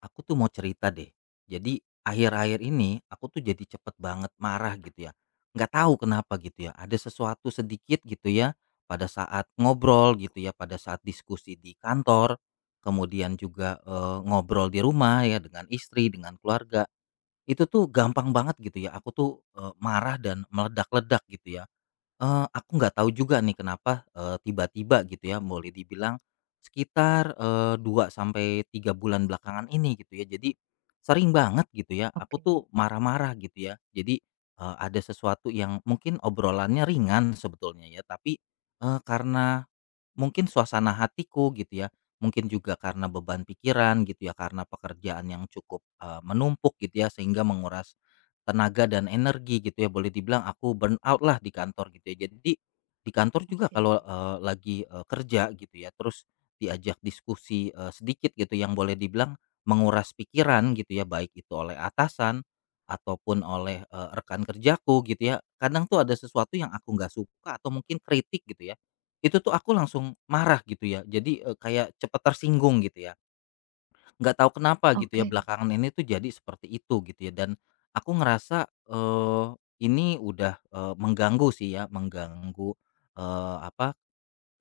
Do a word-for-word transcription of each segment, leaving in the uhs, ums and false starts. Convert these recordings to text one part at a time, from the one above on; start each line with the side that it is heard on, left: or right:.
left: Aku tuh mau cerita deh. Jadi akhir-akhir ini aku tuh jadi cepet banget marah gitu ya. Nggak tahu kenapa gitu ya. Ada sesuatu sedikit gitu ya pada saat ngobrol gitu ya, pada saat diskusi di kantor, kemudian juga eh, ngobrol di rumah ya dengan istri, dengan keluarga. Itu tuh gampang banget gitu ya. Aku tuh eh, marah dan meledak-ledak gitu ya. Eee, aku nggak tahu juga nih kenapa, eee, tiba-tiba gitu ya boleh dibilang sekitar, eee, dua sampai tiga bulan belakangan ini gitu ya. Jadi sering banget gitu ya aku
right: Oke.
left: tuh marah-marah gitu ya. Jadi, eee, ada sesuatu yang mungkin obrolannya ringan sebetulnya ya, tapi, eee, karena mungkin suasana hatiku gitu ya, mungkin juga karena beban pikiran gitu ya, karena pekerjaan yang cukup, eee, menumpuk gitu ya, sehingga menguras tenaga dan energi gitu ya, boleh dibilang aku burn out lah di kantor gitu ya. Jadi di kantor juga
right: Oke.
left: kalau, eee, lagi, eee, kerja gitu ya, terus diajak diskusi, eee, sedikit gitu yang boleh dibilang menguras pikiran gitu ya, baik itu oleh atasan ataupun oleh, eee, rekan kerjaku gitu ya. Kadang tuh ada sesuatu yang aku nggak suka atau mungkin kritik gitu ya, itu tuh aku langsung marah gitu ya, jadi, eee, kayak cepet tersinggung gitu ya, nggak tahu kenapa gitu ya
right: Oke.
left: belakangan ini tuh jadi seperti itu gitu ya, dan aku ngerasa, eee, ini udah, eee, mengganggu sih ya, mengganggu, eee, apa,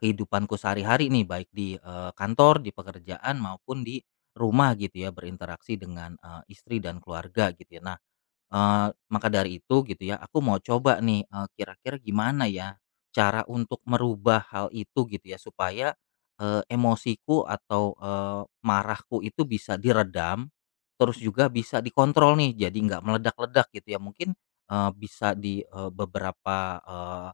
left: kehidupanku sehari-hari nih baik di, eee, kantor, di pekerjaan maupun di rumah gitu ya, berinteraksi dengan, eee, istri dan keluarga gitu ya. Nah, Eee, maka dari itu gitu ya, aku mau coba nih, eee, kira-kira gimana ya cara untuk merubah hal itu gitu ya, supaya, eee, emosiku atau, eee, marahku itu bisa diredam, terus juga bisa dikontrol nih, jadi nggak meledak-ledak gitu ya. Mungkin, eee, bisa di, eee, beberapa, eee,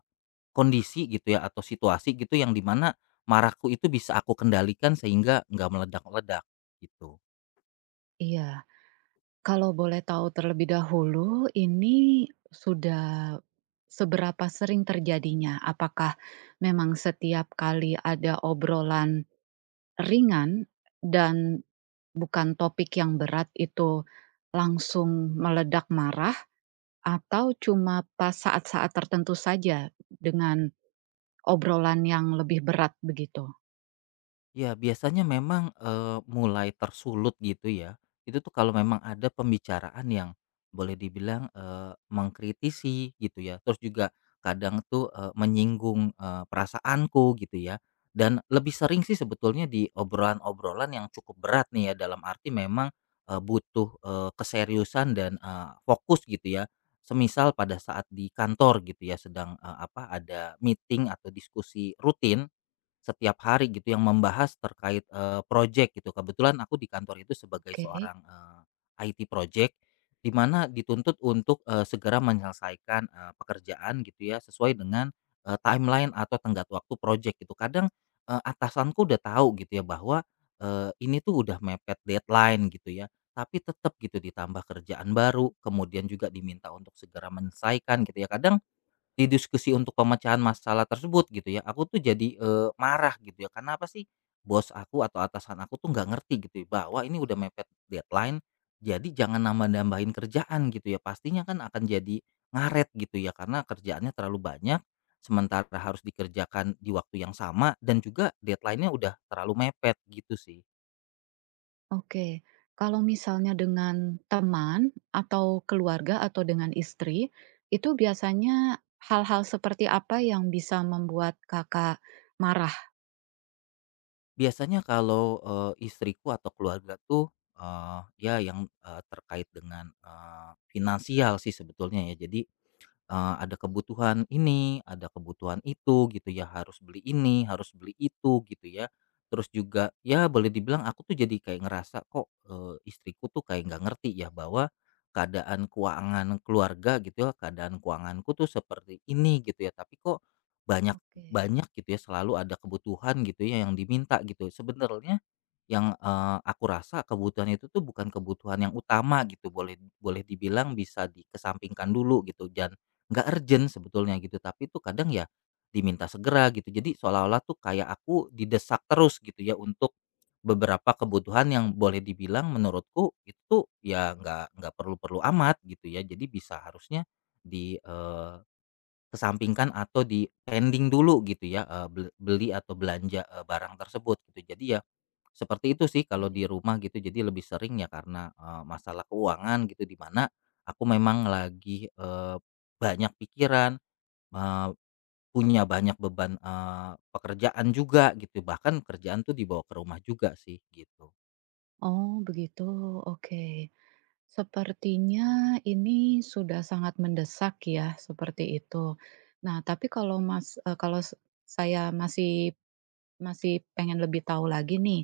left: kondisi gitu ya atau situasi gitu yang dimana marahku itu bisa aku kendalikan sehingga nggak meledak-ledak, gitu.
right: Iya. Kalau boleh tahu terlebih dahulu, ini sudah seberapa sering terjadinya? Apakah memang setiap kali ada obrolan ringan dan bukan topik yang berat itu langsung meledak marah atau cuma pas saat-saat tertentu saja dengan obrolan yang lebih berat begitu?
left: Ya, biasanya memang, eee, mulai tersulut gitu ya, itu tuh kalau memang ada pembicaraan yang boleh dibilang, eee, mengkritisi gitu ya, terus juga kadang tuh, eee, menyinggung, eee, perasaanku gitu ya, dan lebih sering sih sebetulnya di obrolan-obrolan yang cukup berat nih ya, dalam arti memang, eee, butuh, eee, keseriusan dan, eee, fokus gitu ya. Semisal pada saat di kantor gitu ya sedang, eee, apa, ada meeting atau diskusi rutin, setiap hari gitu yang membahas terkait, eee, projek gitu. Kebetulan aku di kantor itu sebagai
right: Oke.
left: seorang, eee, I T project, di mana dituntut untuk, eee, segera menyelesaikan, eee, pekerjaan gitu ya, sesuai dengan, eee, timeline atau tenggat waktu projek gitu. Kadang, eee, atasanku udah tahu gitu ya bahwa, eee, ini tuh udah mepet deadline gitu ya, tapi tetap gitu ditambah kerjaan baru, kemudian juga diminta untuk segera menyelesaikan gitu ya. Kadang di diskusi untuk pemecahan masalah tersebut gitu ya, aku tuh jadi, eee, marah gitu ya, karena apa sih, bos aku atau atasan aku tuh nggak ngerti gitu ya, bahwa ini udah mepet deadline, jadi jangan nambah-nambahin kerjaan gitu ya, pastinya kan akan jadi ngaret gitu ya, karena kerjaannya terlalu banyak, sementara harus dikerjakan di waktu yang sama dan juga deadline-nya udah terlalu mepet gitu sih.
right: Oke, kalau misalnya dengan teman atau keluarga atau dengan istri, itu biasanya hal-hal seperti apa yang bisa membuat Kakak marah?
left: Biasanya kalau, eee, istriku atau keluarga tuh, eee, ya yang, eee, terkait dengan, eee, finansial sih sebetulnya ya, jadi eee, ada kebutuhan ini, ada kebutuhan itu gitu ya, harus beli ini, harus beli itu gitu ya. Terus juga ya boleh dibilang aku tuh jadi kayak ngerasa kok, eee, istriku tuh kayak nggak ngerti ya bahwa keadaan keuangan keluarga gitu ya, keadaan keuanganku tuh seperti ini gitu ya, tapi kok banyak
right: Oke,
left: banyak gitu ya, selalu ada kebutuhan gitu ya yang diminta gitu. Sebenarnya yang, eee, aku rasa kebutuhan itu tuh bukan kebutuhan yang utama gitu, boleh boleh dibilang bisa dikesampingkan dulu gitu dan nggak urgent sebetulnya gitu, tapi itu kadang ya diminta segera gitu. Jadi seolah-olah tuh kayak aku didesak terus gitu ya untuk beberapa kebutuhan yang boleh dibilang menurutku itu ya nggak nggak perlu-perlu amat gitu ya. Jadi bisa harusnya di, kesampingkan atau di-pending dulu gitu ya, eee, bel beli atau belanja, eee, barang tersebut gitu. Jadi ya, seperti itu sih kalau
right: baik.
left: di rumah gitu. Jadi lebih sering ya karena, eee, masalah keuangan gitu di mana aku memang lagi, eee, banyak pikiran, eee, punya banyak beban, eee, pekerjaan juga gitu. Bahkan kerjaan tuh dibawa ke rumah juga sih gitu.
right: Oh, begitu. Oke. Sepertinya ini sudah sangat mendesak ya, seperti itu. Nah, tapi kalau Mas eee, kalau s saya masih masih pengen lebih tahu lagi nih,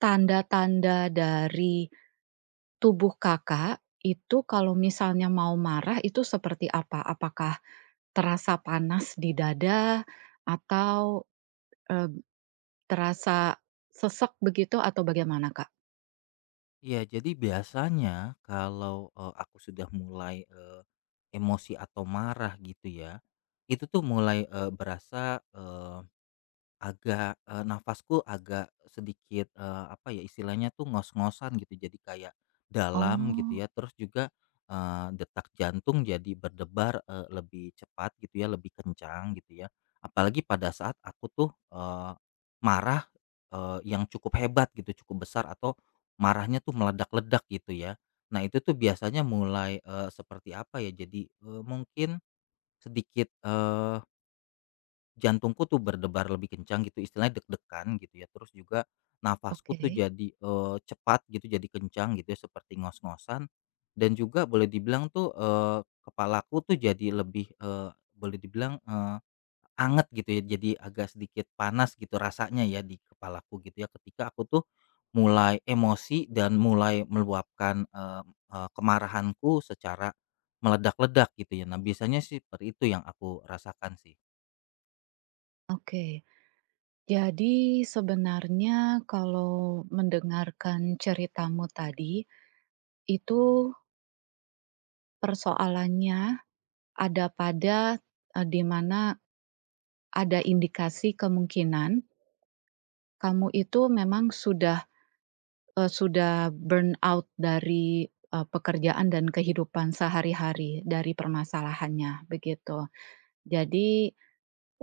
right: tanda-tanda dari tubuh Kakak itu kalau misalnya mau marah itu seperti apa? Apakah terasa panas di dada atau, eee, terasa sesek begitu atau bagaimana, Kak?
left: Iya, jadi biasanya kalau, eee, aku sudah mulai, eee, emosi atau marah gitu ya, itu tuh mulai, eee, berasa, agak, eee, nafasku agak sedikit, eee, apa ya, istilahnya tuh ngos-ngosan gitu, jadi kayak dalam gitu
right: Oh,
left: ya, terus juga, eee, detak jantung jadi berdebar, eee, lebih cepat gitu ya, lebih kencang gitu ya. Apalagi pada saat aku tuh, eee, marah, eee, yang cukup hebat gitu, cukup besar atau marahnya tuh meledak-ledak gitu ya. Nah itu tuh biasanya mulai, eee, seperti apa ya, jadi, eee, mungkin sedikit, jantungku tuh berdebar lebih kencang gitu, istilahnya deg-degan gitu ya, terus juga nafasku
right: oke
left: tuh jadi, eee, cepat gitu, jadi kencang gitu ya, seperti ngos-ngosan, dan juga boleh dibilang tuh, eee, kepalaku tuh jadi lebih, eee, boleh dibilang, eee, anget gitu ya, jadi agak sedikit panas gitu rasanya ya di kepalaku gitu ya, ketika aku tuh mulai emosi dan mulai meluapkan, eee eee, kemarahanku secara meledak-ledak gitu ya. Nah, biasanya sih seperti itu yang aku rasakan sih.
right: oke. Jadi sebenarnya kalau mendengarkan ceritamu tadi, itu persoalannya ada pada, eee, di mana ada indikasi kemungkinan kamu itu memang sudah Eee, sudah burn out dari, eee, pekerjaan dan kehidupan sehari-hari, dari permasalahannya, begitu. Jadi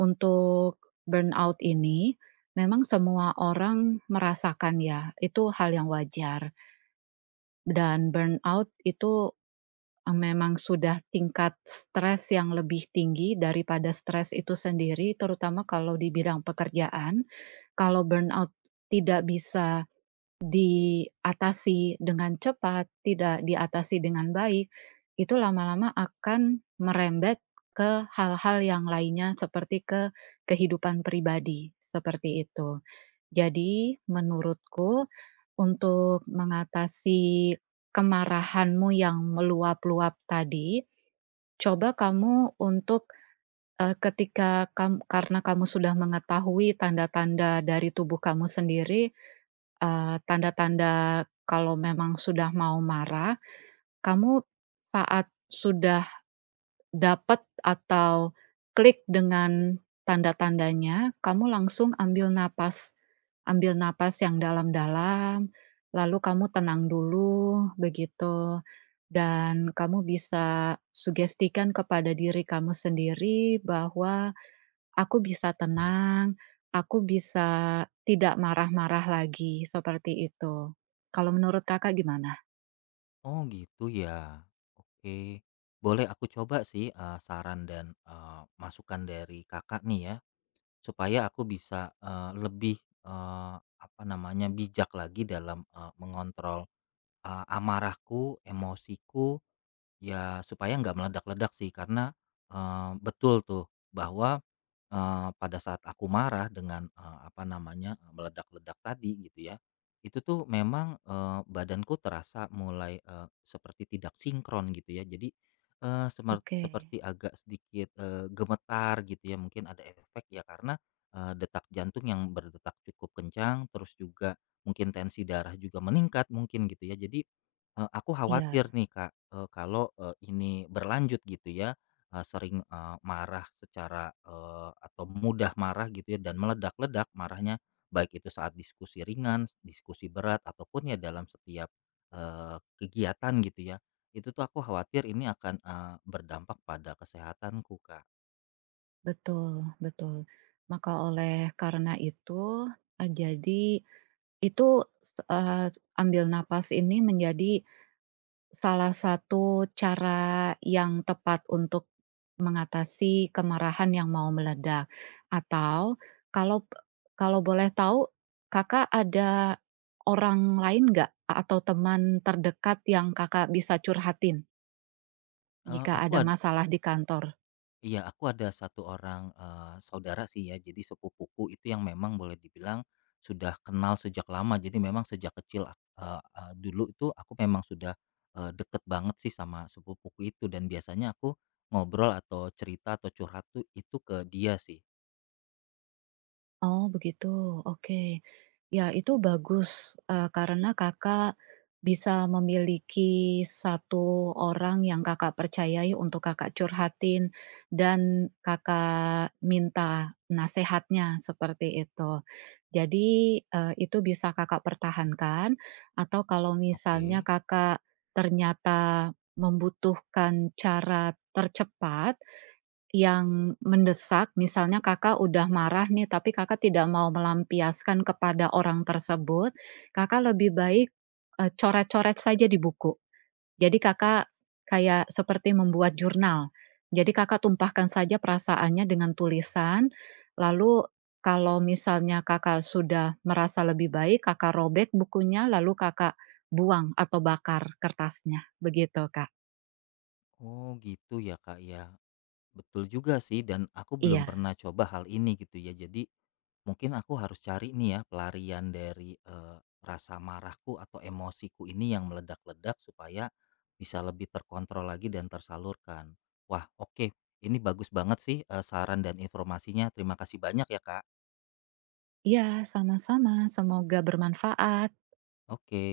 right: untuk burnout ini memang semua orang merasakan ya, itu hal yang wajar. Dan burnout itu, eee, memang sudah tingkat stres yang lebih tinggi daripada stres itu sendiri, terutama kalau di bidang pekerjaan. Kalau burnout tidak bisa diatasi dengan cepat, tidak diatasi dengan baik, itu lama-lama akan merembet ke hal-hal yang lainnya seperti ke kehidupan pribadi, seperti itu. Jadi menurutku untuk mengatasi kemarahanmu yang meluap-luap tadi, coba kamu untuk, eee, ketika kam karena kamu sudah mengetahui tanda-tanda dari tubuh kamu sendiri eee, tanda-tanda kalau memang sudah mau marah, kamu saat sudah dapat atau klik dengan tanda-tandanya, kamu langsung ambil napas. Ambil napas yang dalam-dalam, lalu kamu tenang dulu, begitu. Dan kamu bisa sugestikan kepada diri kamu sendiri bahwa aku bisa tenang, aku bisa tidak marah-marah lagi, seperti itu. Kalau menurut Kakak gimana?
left: Oh gitu ya. Oke. Boleh aku coba sih eh, saran dan eh, masukan dari Kakak nih ya supaya aku bisa eh, lebih eh, apa namanya bijak lagi dalam eh, mengontrol eh, amarahku, emosiku ya supaya nggak meledak-ledak sih, karena eh, betul tuh bahwa Eee, pada saat aku marah dengan, eee, apa namanya, eee, meledak-ledak tadi gitu ya, itu tuh memang, eee, badanku terasa mulai, eee, seperti tidak sinkron gitu ya. Jadi, eee, semert
right: Oke.
left: seperti agak sedikit, eee, gemetar gitu ya, mungkin ada efek ya karena, eee, detak jantung yang berdetak cukup kencang, terus juga mungkin tensi darah juga meningkat mungkin gitu ya. Jadi, eee, aku khawatir
right: Iya,
left: nih Kak, eee, kalau, eee, ini berlanjut gitu ya, eee, sering, eee, marah secara, eee, atau mudah marah gitu ya dan meledak-ledak marahnya, baik itu saat diskusi ringan, diskusi berat ataupun ya dalam setiap, eee, kegiatan gitu ya. Itu tuh aku khawatir ini akan, eee, berdampak pada kesehatanku, Kak.
right: betul betul. Maka oleh karena itu, eee, jadi itu, s eee, ambil napas ini menjadi salah satu cara yang tepat untuk mengatasi kemarahan yang mau meledak atau kalau kalau boleh tahu, Kakak ada orang lain nggak atau teman terdekat yang Kakak bisa curhatin
left: Eee,
right: jika
left: aku
right: ada
left: ad
right: masalah di kantor?
left: Iya, aku ada satu orang eee, saudara sih ya, jadi sepupuku itu yang memang boleh dibilang sudah kenal sejak lama. Jadi memang sejak kecil ak eee eee, dulu itu aku memang sudah, eee, deket banget sih sama sepupuku itu dan biasanya aku ngobrol atau cerita atau curhat tuh itu ke dia sih.
right: Oh begitu, oke. Ya itu bagus, eee, karena Kakak bisa memiliki satu orang yang Kakak percayai untuk Kakak curhatin dan Kakak minta nasehatnya, seperti itu. Jadi, eee, itu bisa Kakak pertahankan atau kalau misalnya
left: Oke.
right: Kakak ternyata membutuhkan cara tercepat, yang mendesak, misalnya Kakak udah marah nih, tapi Kakak tidak mau melampiaskan kepada orang tersebut, Kakak lebih baik, eee, coret-coret saja di buku. Jadi Kakak kayak seperti membuat jurnal. Jadi Kakak tumpahkan saja perasaannya dengan tulisan, lalu kalau misalnya Kakak sudah merasa lebih baik, Kakak robek bukunya, lalu Kakak buang atau bakar kertasnya, begitu Kak.
left: Oh gitu ya, Kak, ya. Betul juga sih dan aku belum
right: Iya.
left: pernah coba hal ini gitu ya. Jadi mungkin aku harus cari nih ya pelarian dari, eee, rasa marahku atau emosiku ini yang meledak-ledak supaya bisa lebih terkontrol lagi dan tersalurkan. Wah, oke, ini bagus banget sih, eee, saran dan informasinya. Terima kasih banyak ya, Kak.
right: Iya, sama-sama, semoga bermanfaat.
left: Oke.